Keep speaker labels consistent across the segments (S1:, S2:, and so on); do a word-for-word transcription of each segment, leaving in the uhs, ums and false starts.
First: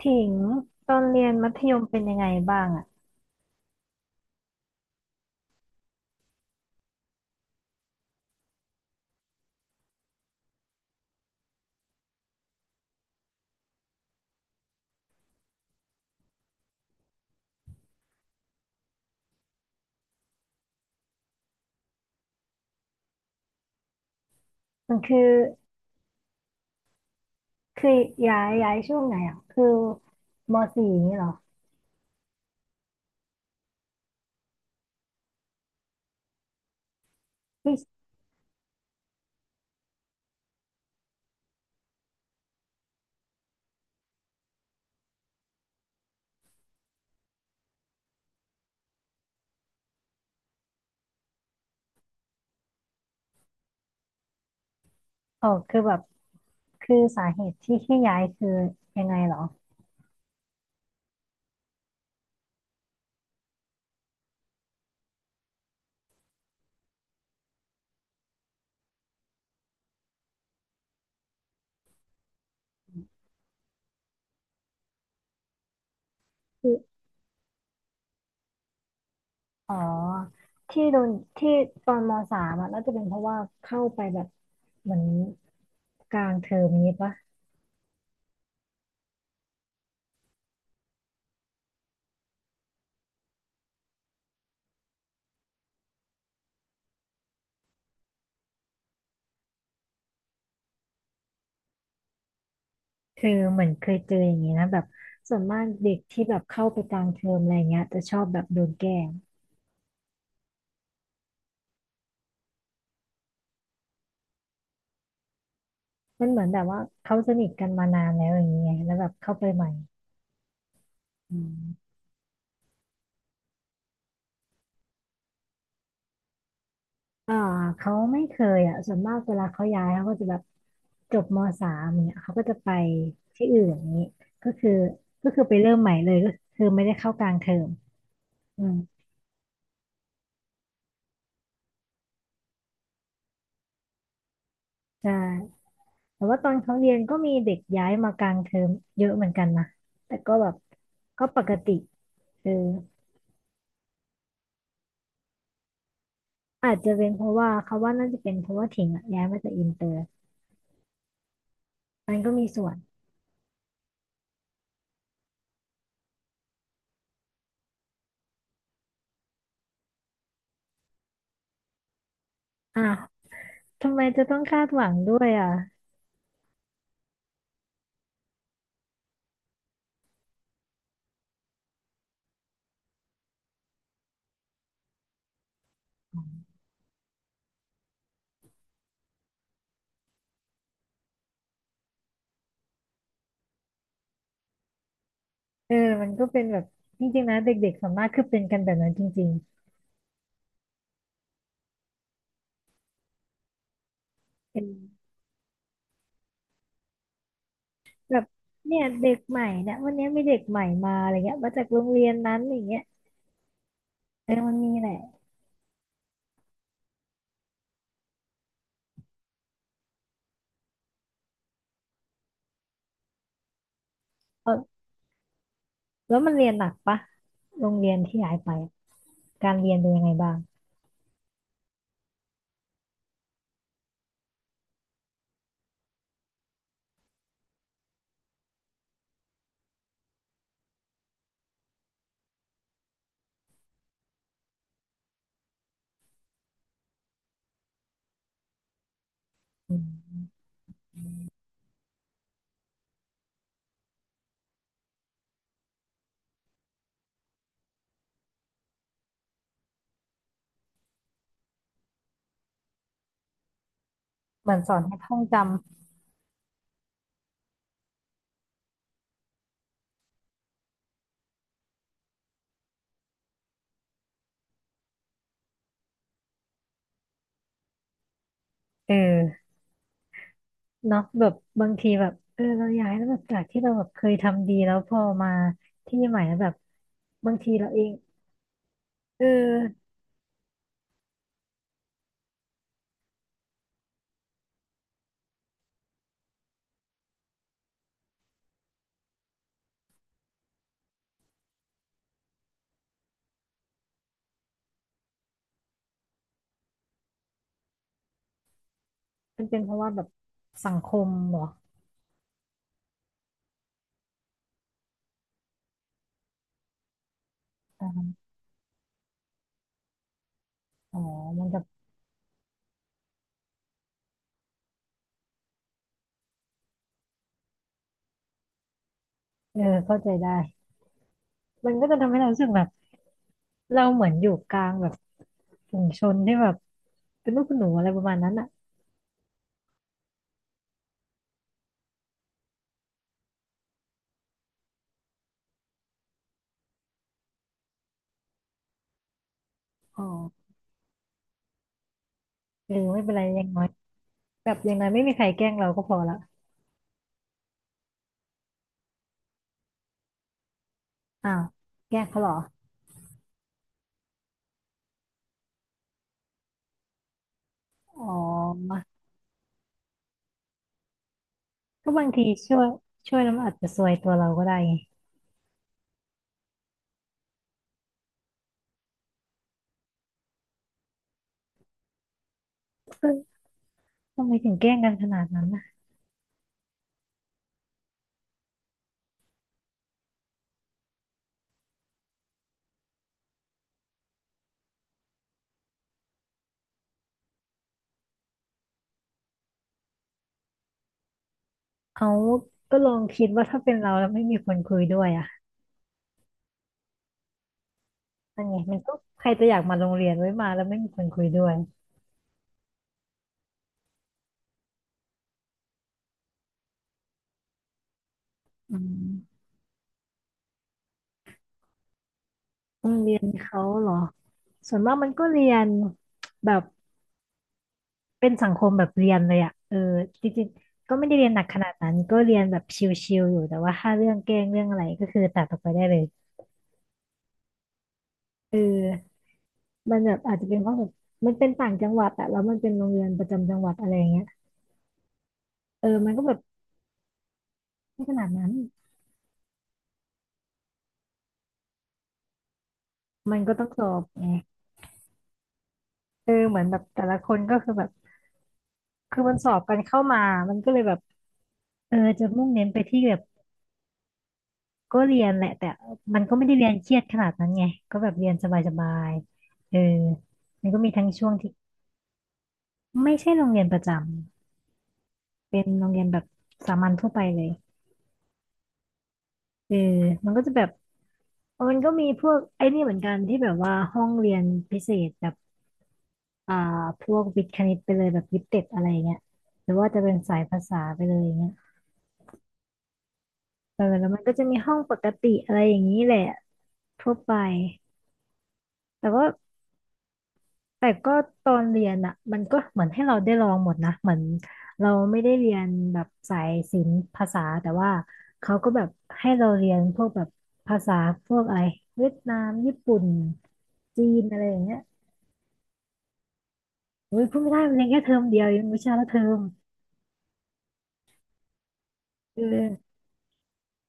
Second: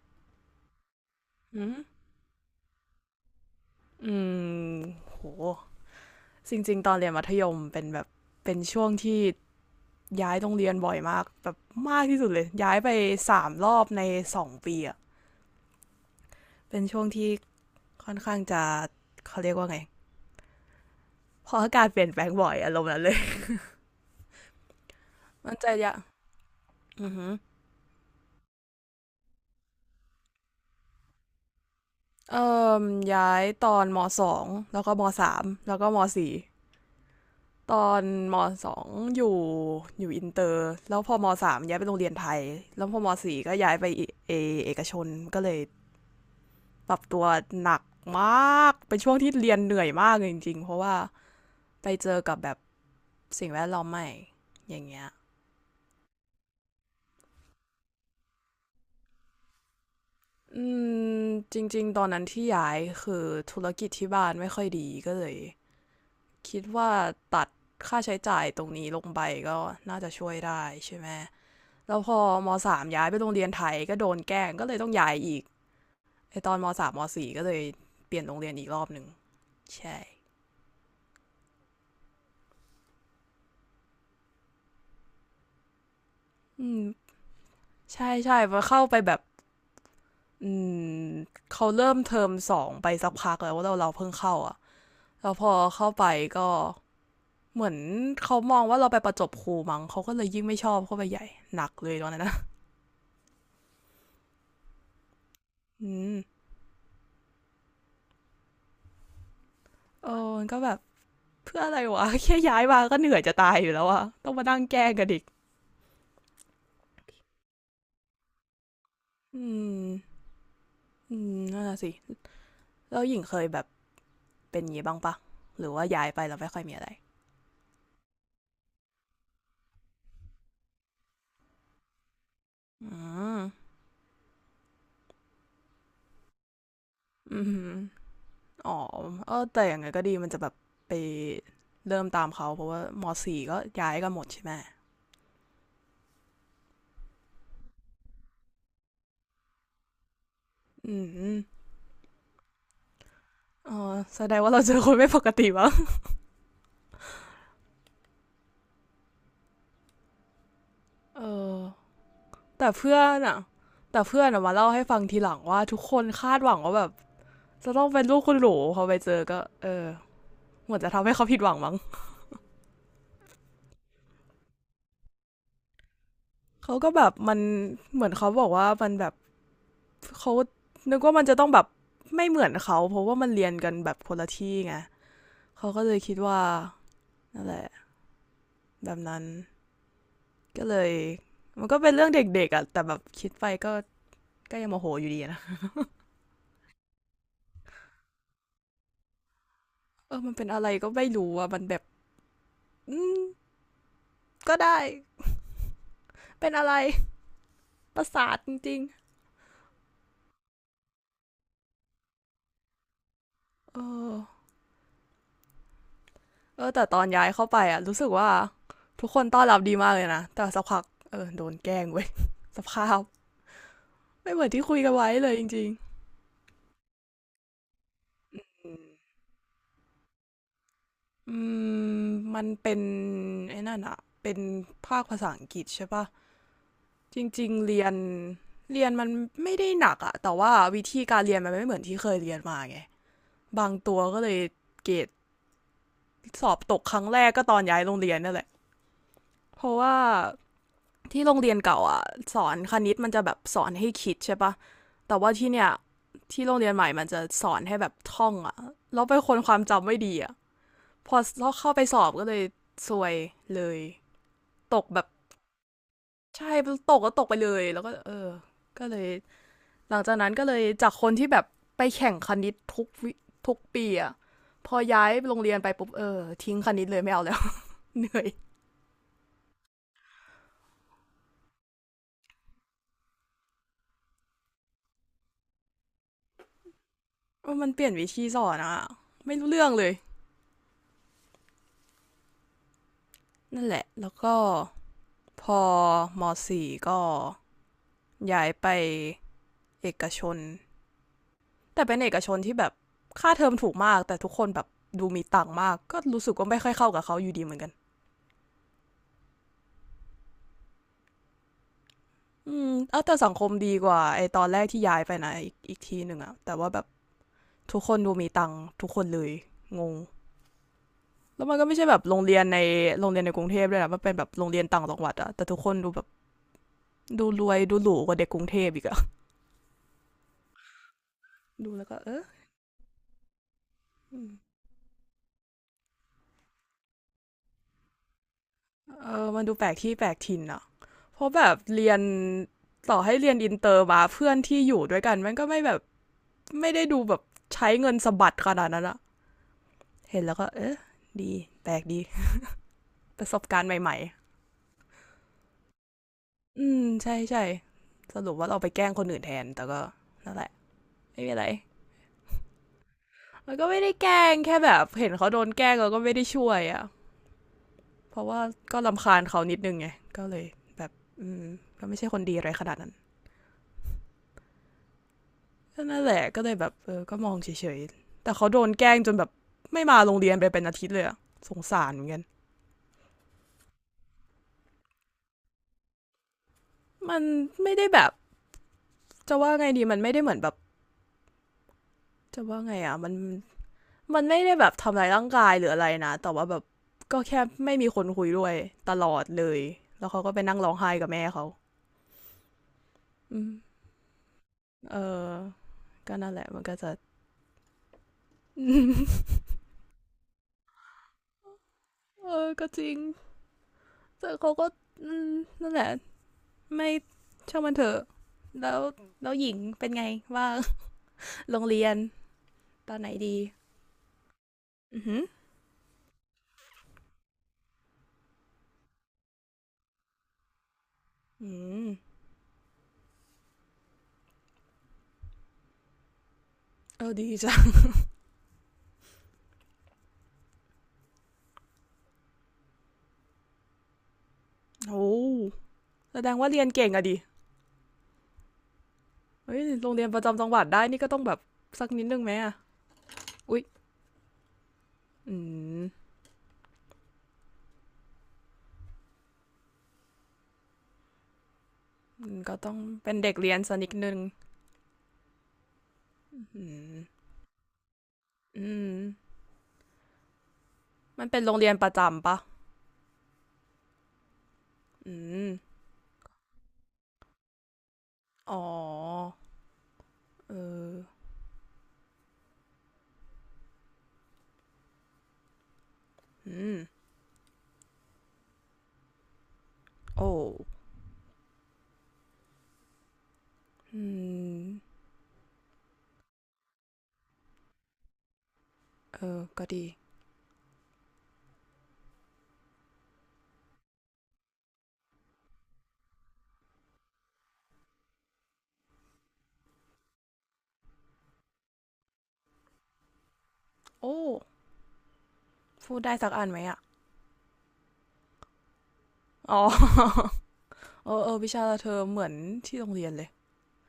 S1: ถิงตอนเรียนมัธ
S2: อื
S1: ย
S2: ม
S1: มเป็นยังไงบ้างอ่ะ
S2: อืมโหจริงๆตอนเรียนมัธยมเป็นแบบ เป็นช่วงที่ย้ายโรงเรียนบ่อยมากแบบมากที่สุดเลยย้ายไปสามรอบในสองปีอะเป็นช่วงที่ค่อนข้างจะเขาเรียกว่าไงพออากาศเปลี่ยนแปลงบ่อยอารมณ์นั้นเลย
S1: มันคือ
S2: มันจะยะอือหือ
S1: คือย้ายย้ายช่วงไหนอ่ะคือมสี่นี่เหรอ
S2: เอ่มย้ายตอนมสองแล้วก็มสามแล้วก็มสี่ ตอ
S1: ที
S2: น
S1: ่
S2: มสองอยู่อยู่อินเตอร์แล้วพอมสามย้ายไปโรงเรียนไทยแล้วพอมสี่ก็ย้ายไปเอเอกชนก็เลยปรับตัวหนักมากเป็นช่วงที่เรียนเหนื่อยมากเลยจริงๆเพราะว่าไปเจอกับแบบสิ่งแวดล้อมใหม่อย่างเงี้ย
S1: อ๋อคือแบบคือสาเหตุที่ที่ย้ายคือยังไงเหรอ
S2: อืมจริงๆตอนนั้นที่ย้ายคือธุรกิจที่บ้านไม่ค่อยดีก็เลยคิดว่าตัดค่าใช้จ่ายตรงนี้ลงไปก็น่าจะช่วยได้ใช่ไหม แล้วพอมสามย้ายไปโรงเรียนไทยก็โดนแกล้งก็เลยต้องย้ายอีกไอตอนม
S1: คือ
S2: สามมสี่ก็เลยเปลี่ยนโรงเรียนอีกรอบหนึ่ง
S1: อ๋อ
S2: ใช่
S1: ที่โดนที่ตอนมสามอ่ะน่าจะเป็นเพราะว่าเข้าไปแบบเหมือนกลางเทอม
S2: อืม
S1: นี้ปะ
S2: ใช่ใช่พอเข้าไปแบบอืมเขาเริ่มเทอมสองไปสักพักแล้วว่าเราเราเพิ่งเข้าอ่ะแล้วพอเข้าไปก็เหมือนเขามองว่าเราไปประจบครูมั้งเขาก็เลยยิ่งไม่ชอบเข้าไปใหญ่หนักเลยตอนนั้นนะ
S1: คือเหมือนเคยเจออย่างนี้นะแบบส่วนมากเด็
S2: อื
S1: ก
S2: ม
S1: ที่แบบเข้าไปกลางเทอมอะไรเงี้ยจะชอบแบบโดนแกล้ง
S2: เออมันก็แบบเพื่ออะไรวะ แค่ย้ายมาก็เหนื่อยจะตายอยู่แล้วอะต้องมานั่งแกล้งกันอีก
S1: มันเหมือนแบบว่าเขาสนิทกันมานานแล้วอย่างเงี้ยแล้วแบบเข้า
S2: อื
S1: ไปใหม่
S2: มอืม
S1: อื
S2: นั่นแหละสิ
S1: ม
S2: แล้วหญิงเคยแบบเป็นอย่างนี้บ้างปะหรือว่าย้ายไปแล้วไม่ค่อยมีอะไร
S1: อ่าเขาไม่เคยอ่ะส่วนมากเวลาเขาย้ายเขาก็จะแบบจบมสามเนี่ยเขาก็จะไป
S2: อื
S1: ที่อื่น
S2: ม
S1: อย่างนี้ก็คือก็คือไปเริ่มใหม่เลยก็คือไม่ได้เข้ากลาง
S2: อื
S1: เทอม
S2: ม
S1: อื
S2: อ๋อ
S1: ม
S2: เออแต่อย่างไงก็ดีมันจะแบบไปเริ่มตามเขาเพราะว่ามสี่ก็ย้ายกันหมดใช่ไหม
S1: ใช่แต่ว่าตอนเขาเรียนก็มีเด็กย้ายมากลางเทอมเยอะเหมือนกันนะแต่ก็แบบ
S2: อื
S1: ก็ป
S2: ม
S1: กติเออ
S2: อ๋อแสดงว่าเราเจอคนไม่ปกติวะ
S1: อาจจะเป็นเพราะว่าเขาว่าน่าจะเป็นเพราะว่าถิงอะย้ายมาจากอินเตอร์
S2: เออ
S1: มันก็มีส่ว
S2: แต่
S1: น
S2: เพื่อนอะแต่เพื่อนอะมาเล่าให้ฟังทีหลังว่าทุกคนคาดหวังว่าแบบจะต้องเป็นลูกคุณหลูพอไปเจอก็เออเหมือนจะทำให้เขาผิดหวังมั้ง
S1: อ่ะทำไมจะต้องคาดหวังด้วยอ่ะ
S2: เขาก็แบบมันเหมือนเขาบอกว่ามันแบบ เขานึกว่ามันจะต้องแบบไม่เหมือนเขาเพราะว่ามันเรียนกันแบบคนละที่ไงเขาก็เลยคิดว่านั่นแหละแบบนั้นก็เลยมันก็เป็นเรื่องเด็กๆอะแต่แบบคิดไปก็ก็ยังโมโหอยู่ดีนะ
S1: เออมันก็เป็นแบบจริงๆนะเด็กๆส่วนมากคือเป็นกันแบบนั้นจริง
S2: เออมันเป็นอะไรก็ไม่รู้อะมันแบบอืม
S1: ๆ
S2: ก็
S1: เป็น
S2: ได้เป็นอะไรประ
S1: แบบ
S2: สาทจริ
S1: เนี่
S2: ง
S1: ยเด็กใหม่เนี่ยวันนี้มีเด็กใหม่มาอะไรเงี้ยมาจากโรงเรียนนั้นอย่างเงี้ย
S2: ๆเออ
S1: เออมันมีแหละ
S2: เออแต่ตอนย้ายเข้าไปอะรู้สึกว่าทุกคนต้อนรับดีมากเลยนะแต่สักพักเออโดนแกล้งเว้ย สภาพไม่เหมือนที่
S1: เออ
S2: คุยกันไว้เลยจริง
S1: แล้วมันเรียนหนักปะโรงเรียนที่ย้ายไปอะ
S2: ๆ
S1: การเรียนเป็นยังไงบ้าง
S2: อืมมันเป็นไอ้นั่นอะเป็นภาคภาษาอังกฤษใช่ปะ จริงๆเรียนเรียนมันไม่ได้หนักอะแต่ว่าวิธีการเรียนมันไม่เหมือนที่เคยเรียนมาไงบางตัวก็เลยเกรดสอบตกครั้งแรกก็ตอนย้ายโรงเรียนนั่นแหละเพ
S1: อื
S2: ราะว่า
S1: ม
S2: ที่โรงเรียนเก่าอะสอนคณิตมันจะแบบสอนให้คิดใช่ปะแต่ว่าที่เนี่ยที่โรงเรียนใหม่มันจะสอนให้แบบท่องอะแล้วเป็นคนความจำไม่ดีอะพอเข้าไปสอบก็เลยซวยเลย
S1: เหมือนสอ
S2: ต
S1: น
S2: ก
S1: ให้
S2: แบบ
S1: ท่องจ
S2: ใช่ตกก็ตกไปเลยแล้วก็เออก็เลย หลังจากนั้นก็เลยจากคนที่แบบไปแข่งคณิตทุกวิทุกปีอะพอย้ายโรงเรียนไปปุ๊บเออทิ้งคณิตเลยไม่เอาแล้ว เหนื่อย
S1: ำเออเนาะแบบบางทีแบบเออเราย้ายแล้วแบบจากที่เราแบบเคยทำดีแล้วพอมาที่ใหม่แล้วแบบบาง
S2: เอ
S1: ที
S2: อมั
S1: เรา
S2: นเป
S1: เอ
S2: ลี่
S1: ง
S2: ยนวิธีสอนอะ
S1: เอ
S2: ไม่รู้เรื่อง
S1: อ
S2: เลย นั่นแหละ แล้วก็พอมสี่ก็ย้ายไปเอกชนแต่เป็นเอกชนที่แบบค่าเทอมถูกมาก แต่ทุกคนแบบดูมีตังค์มาก ก็รู้สึกว่าไม่ค่อยเข้ากับเขาอยู่ดีเหมือนกัน
S1: มันเป็นเพราะว่าแบบสังคมเหรอ
S2: อืมเอาแต่สังคมดีกว่าไอตอนแรกที่ย้ายไปนะอีกอีกทีหนึ่งอะแต่ว่าแบบทุกคนดูมีตังค์ทุกคนเลยงง
S1: อ๋อ
S2: แล้
S1: มั
S2: ว
S1: น
S2: มั
S1: จะ
S2: นก็ไม่ใช่แบบโรงเรียนในโรงเรียนในกรุงเทพด้วยนะมันเป็นแบบโรงเรียนต่างจังหวัดอะแต่ทุกคนดูแบบดูรวยดูหรูกว่าเด็กกรุงเทพอีกอะ
S1: เออเข้าใจได้มั
S2: ดู
S1: นก็
S2: แล้ว
S1: จะ
S2: ก็เอ
S1: ทำให้
S2: อ
S1: เรารู้สึกแบบเราเหมือน
S2: อื
S1: อ
S2: ม
S1: ยู่กลางแบบฝูงชนที่แบบเป็นลูกคุณหนูอะไรประมาณนั้นอ่ะ
S2: เออมันดูแปลกที่แปลกถิ่นอะเพราะแบบเรียนต่อให้เรียนอินเตอร์มาเพื่อนที่อยู่ด้วยกันมันก็ไม่แบบไม่ได้ดูแบบใช้เงินสะบัดขนาดนั้นอะ
S1: อ๋อ
S2: เห็นแล้วก็เออดีแปลกดี
S1: เออไม่เป็นไร
S2: ป
S1: อ
S2: ระ
S1: ย่า
S2: สบ
S1: ง
S2: กา
S1: น้อ
S2: ร
S1: ย
S2: ณ์ใหม่
S1: แบบอยังไ้ไม่มีใครแกล้งเราก็พอละ
S2: อืมใช่ใช่สรุปว่าเราไปแกล้งคนอื่นแทนแต่ก็นั่นแหละไม่
S1: อ้า
S2: มีอะ
S1: ว
S2: ไร
S1: แกล้งเขาเหรอ
S2: มันก็ไม่ได้แกล้งแค่แบบเห็นเขาโดนแกล้งเราก็ไม่ได้ช่วยอะ่ะ
S1: อ๋
S2: เพราะว่า
S1: อ
S2: ก็รำคาญเขานิดนึงไงก็เลยแบบอืมก็
S1: ก็
S2: ไม่
S1: บา
S2: ใช่
S1: ง
S2: ค
S1: ที
S2: นดีอะไร
S1: ช่ว
S2: ข
S1: ย
S2: นาดนั้น
S1: ช่วยแล้วมันอาจจะซวยตัวเราก็ได้ไง
S2: ก็นั่นแหละก็เลยแบบเออก็มองเฉยๆแต่เขาโดนแกล้งจนแบบไม่มาโรงเรียนไปเป็นอาทิตย์เลยอะสงสารเหมือนกัน
S1: เออทำไมถึงแกล้งกันขนาดนั้นนะ
S2: มันไม่ได้แบบจะว่าไงดีมันไม่ได้เหมือนแบบจะว่าไงอ่ะมัน มันไม่ได้แบบทำร้ายร่างกายหรืออะไรนะแต่ว่าแบบก็แค่ไม่มีคนคุยด้วยตลอดเลยแล้วเขาก็ไปนั่งร้องไห้กับแม่เขา
S1: เอาก็ลองคิด
S2: อื
S1: ว่า
S2: ม
S1: ถ้าเป็นเราแล้วไม่มีคนคุย
S2: เอ
S1: ด้วยอ่ะ
S2: อก็นั่นแหละมันก็จะ
S1: มันไงมันก็ใคร จะอยากมาโรงเรียนไว้มาแล้วไม่มีคนคุยด้วย
S2: เออก็จริงแต่เขาก็อืมนั่นแหละไม่ช่างมันเถอะแล้
S1: อื
S2: วแล้ว
S1: ม
S2: หญิงเป็นไงว่าโรงเรียน
S1: โร
S2: ต
S1: ง
S2: อนไหน
S1: เรียน
S2: ดี
S1: เขาเหรอส่วนมาก
S2: อือ
S1: มัน
S2: หือ
S1: ก็เรียนแบบเป็นสังคมแบบเรียนเลยอะเออจริงๆก็ไม่ได้เรียนหนัก
S2: อื
S1: ขนาด
S2: ม
S1: นั้นก็เรียนแบบชิลๆอยู่แต่ว่าถ้าเรื่องแกล้งเรื่องอะไรก็คือตัดออกไปได้เลย
S2: เออดีจ้ะ
S1: เออมันแบบอาจจะเป็นเพราะแบบมันเป็นต่างจังหวัดอะแล้วมันเป็นโรงเรียนประจำจังหวัดอะไรอย่างเงี้ย
S2: โอ้
S1: เออมัน
S2: แส
S1: ก็
S2: ด
S1: แบ
S2: ง
S1: บ
S2: ว่าเรียนเก่งอะดิ
S1: ไม่ขนาดนั้น
S2: เฮ้ยโรงเรียนประจำจังหวัดได้นี่ก็ต้องแบบสักนิดนึงไหมอะ
S1: มันก็
S2: อุ๊ย
S1: ต้องสอบไง
S2: อืม
S1: เออเหมือนแบบแต่ละคนก็คือแบบคือมันสอบกันเข้ามามันก็เลยแบบเออจะ
S2: ม
S1: มุ่ง
S2: ก็
S1: เน้น
S2: ต้อ
S1: ไป
S2: ง
S1: ที่แบ
S2: เป็น
S1: บ
S2: เด็กเรียนสันิดนึง
S1: ก็เรียนแหละแต่ มันก็ไม่ได้
S2: อื
S1: เรีย
S2: ม
S1: นเครียดขนาดนั้นไงก็แบบเรียนส
S2: อื
S1: บา
S2: ม
S1: ยๆเออมันก็มีทั้ง
S2: มั
S1: ช่
S2: น
S1: วง
S2: เป็น
S1: ที่
S2: โรงเรียนประจำปะ
S1: ไม่ใช่โรงเรียนประจ
S2: อื
S1: ำ
S2: ม
S1: เป็นโรงเรียนแบบสามัญทั่วไปเลย
S2: อ๋อ
S1: เออมันก็จะ
S2: เอ
S1: แบบ
S2: อ
S1: เออมันก็มีพวกไอ้นี่เหมือนกันที่แบบว่าห้องเรียนพิเศษแบบอ่า
S2: อืม
S1: พวกวิทย์คณิตไปเลยแบบยิปเต็ดอะไรเงี้ยหรือว่าจะเป็น
S2: โอ้
S1: สายภาษาไปเลยอย่างเงี้ยเออ
S2: อื
S1: แล้วมันก็จะมี
S2: ม
S1: ห้องปกติอะไรอย่างนี้แหละทั่วไปแต่
S2: เอ
S1: ว่า
S2: อก็ดี
S1: แต่ก็ตอนเรียนอ่ะมันก็เหมือนให้เราได้ลองหมดนะเหมือนเราไม่ได้เรียนแบบสายศิลป์ภาษาแต่ว่าเขาก็แบบให้เราเรียนพวกแบบภาษาพวกอะไรเวียดนามญี่ปุ่นจี
S2: โอ้
S1: นอะไรอย่างเงี้ย
S2: พูดได้สักอันไหมอ่ะ
S1: อุ้ยพูดไม่ได้มันเรียนแค่เทอมเดียวเองวิชาละเทอม
S2: อ๋อ เออเออวิชาเธอเหมือน
S1: เอ
S2: ที่โรง
S1: อ
S2: เรียนเลย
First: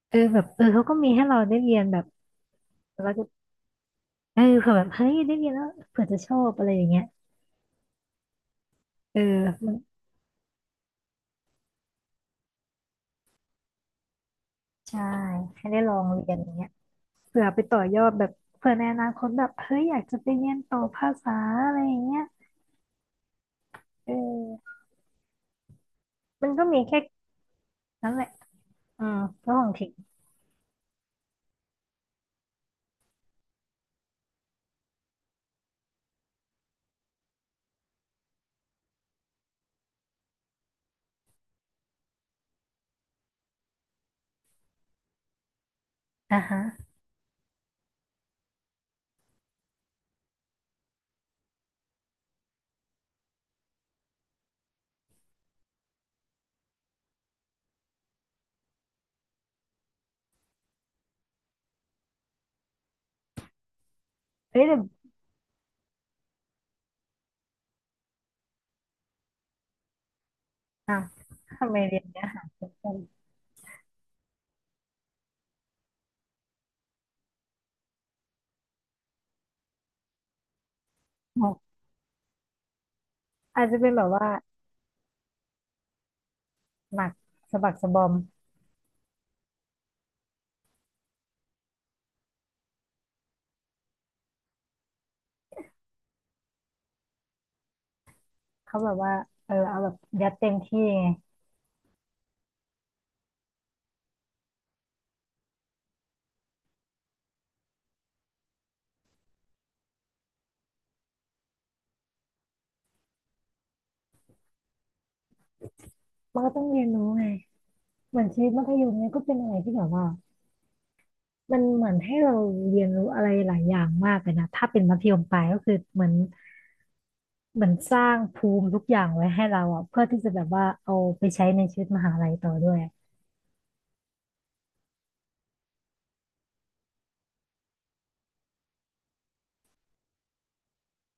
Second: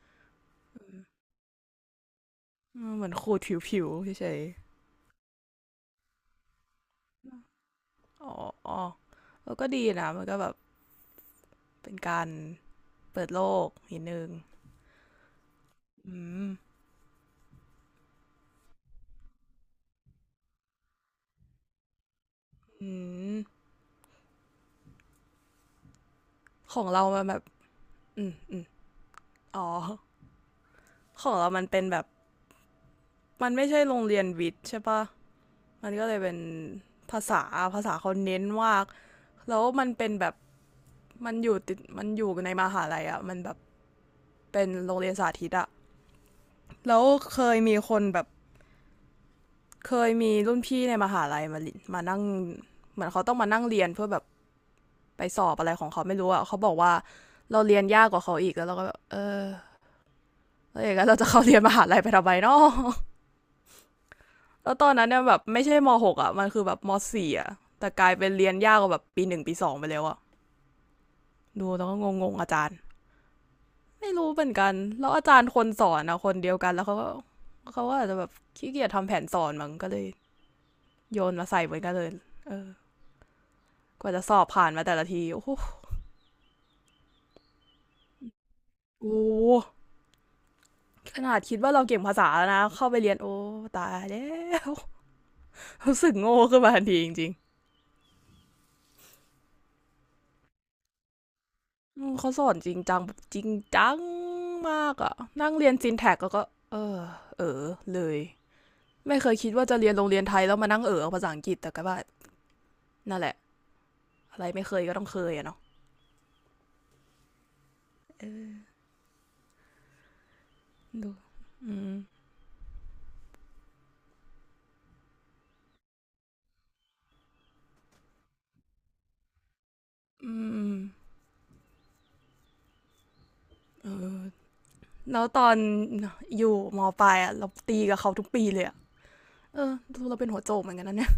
S1: เออแบบเออเขาก็มีให้เราได้เรียนแบบ
S2: อืมเหมื
S1: เรา
S2: อน
S1: จะ
S2: ขูดผิวๆเฉ
S1: เอ
S2: ย
S1: อเผื่อแบบเฮ้ยได้เรียนแล้วเผื่อจะชอบอะไรอย่างเงี้ย
S2: ๆอ๋อ
S1: เออ
S2: เออก็
S1: มัน
S2: ดีนะมันก็แบบเป็นการเปิดโลกนิดนึง
S1: ใช่ให้ได้ลอง
S2: อื
S1: เรียนอ
S2: ม
S1: ย่างเงี้ย เผื่อไปต่อยอดแบบเผื่อในอนาคตแบบเฮ้ยอยากจะไปเรียนต่อภาษาอะไรอย่างเงี้ย
S2: อืม
S1: เออมันก็
S2: ข
S1: มี
S2: อง
S1: แค่
S2: เรามันแบบ
S1: นั้นแห
S2: อื
S1: ละ
S2: มอืม
S1: อืมก็ข
S2: อ๋อ
S1: องถิง
S2: ของเรามันเป็นแบบมันไม่ใช่โรงเรียนวิทย์ใช่ปะมันก็เลยเป็นภาษาภาษาเขาเน้นมากแล้วมันเป็นแบบมันอยู่ติดมันอยู่ในมหาลัยอะ่ะมันแบบเป็นโรงเรียนสาธิตอะ
S1: อ่ะฮะ
S2: แล้วเคยมีคนแบบเคยมีรุ่นพี่ในมหาลัยมามานั่งเหมือนเขาต้องมานั่งเรียนเพื่อแบบไปสอบอะไรของเขาไม่รู้อ่ะเขาบอกว่าเราเรียนยากกว่าเขาอีกแล้วเราก็แบบเออแล้วอย่างนั้นเราจะเข้าเรียนมหาลัยไปทำไมเนาะ
S1: เฮ้ย
S2: แล้
S1: แต่
S2: วตอนนั้นเนี่ยแบบไม่ใช่มหกอ่ะมันคือแบบมสี่อ่ะแต่กลายเป็นเรียนยากกว่าแบบปีหนึ่งปีสองไปแล้วอ่ะ
S1: อ่ะ
S2: ดู
S1: ทำไม
S2: แล้วก็
S1: เรียนเนี้
S2: ง
S1: ย
S2: งๆ
S1: หา
S2: อาจา
S1: เพื่
S2: รย์
S1: อน
S2: ไม่รู้เหมือนกันแล้วอาจารย์คนสอนอะคนเดียวกันแล้วเขาก็เขาก็อาจจะแบบขี้เกียจทำแผนสอนมั้งก็เลยโยน
S1: อ๋
S2: มาใส่เห
S1: อ
S2: มือนกันเลยเออ
S1: อาจจะเป็นแบ
S2: ก
S1: บ
S2: ว่าจะ
S1: ว่า
S2: สอบผ่านมาแต่ละทีโอ้โห
S1: หนักสะบักสะบอม
S2: โอ้โหขนาดคิดว่าเราเก่งภาษาแล้วนะเข้าไปเรียนโอ้ตายแล้วรู้สึกโง่ขึ้นมาทันทีจริง
S1: เขาแบบว่าเออเอาแบบยัดเต็มที่ไง
S2: อืมเขาสอนจริงจังแบบจริงจังมากอะนั่งเรียนซินแท็กแล้วก็เออเออเลยไม่เคยคิดว่าจะเรียนโรงเรียนไทยแล้วมานั่งเออเอาภาษาอังกฤษแต่ก็ว่านั่นแหละอะไรไม่เคยก็ต้องเคยอะเนาะ
S1: มันก็ต้องเรียนรู้ไงเหมือนชีวิต
S2: เออ
S1: มัธยมเนี่ยก็เป็นอะไรที่แบบว่า
S2: ดู
S1: มัน
S2: อื
S1: เหมือ
S2: ม
S1: นให้เราเรียนรู้อะไรหลายอย่างมากเลยนะถ้าเป็นมัธยมปลายก็คือเหมือน เหมือนสร้างภูมิทุกอย่างไว้ให้เราอ่ะเพื่อที่
S2: อื
S1: จะ
S2: ม
S1: แบบ
S2: อื
S1: ว่า
S2: ม
S1: เอาไปใช้ในชีวิตมหาลัยต่อด้วย
S2: เออแล้วตอนอยู่มปลายอะเราตีกับเขาทุกปีเลยอะเออดูเราเป็นหัวโจกเหมือนกันนะเนี่ย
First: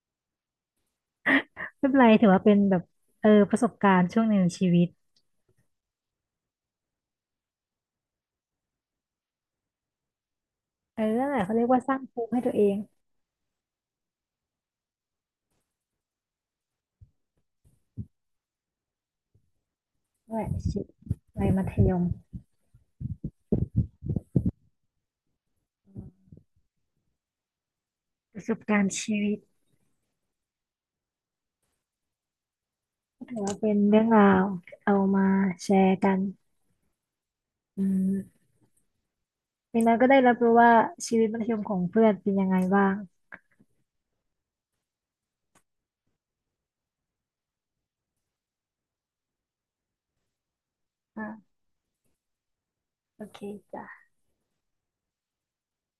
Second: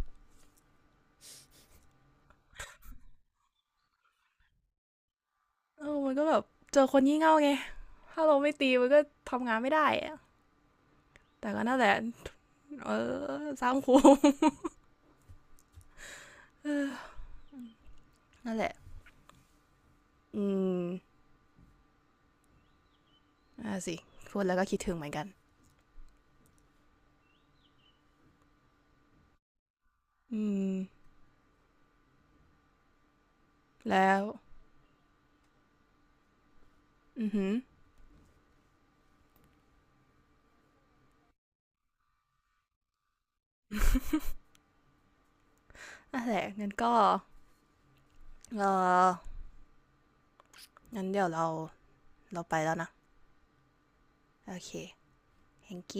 S1: ไม่เป็นไรถือว่าเป็นแบบเออประสบการณ์ช่วงหนึ่งในชีวิต
S2: เออมันก็แบบเจอคนงี่เง่าไงถ้าเราไม่ตีมันก็ทำงานไม่ได้อะ
S1: เออนั่นแหละ
S2: แต่
S1: เขาเรี
S2: ก็
S1: ยก
S2: นั่
S1: ว่า
S2: นแห
S1: ส
S2: ละ
S1: ร้างภูมิให้ตัวเอง
S2: เออสร้างครู นั่นแหละ
S1: นั่นแห
S2: อื
S1: ละชีวิ
S2: ม
S1: ตวัยมัธยม
S2: น่าสิพูดแล้วก็คิดถึงเหมือนกัน
S1: ประสบการณ์ชีวิต
S2: อืม
S1: ถือว่าเป็นเรื่อง
S2: แล้ว
S1: ราวเอามาแชร์กัน
S2: อือหือ
S1: อืมอย่างน้อยก็ได้รับรู้ว่าชีวิตมัธยมของเพื่อนเป็นยังไงบ้าง
S2: อ่ะแหละงั้นก็เอองั้นเดี๋ยวเรา
S1: อ่า
S2: เราไปแล้วนะ
S1: โอเคจ้ะ
S2: โอเคแ h a n k y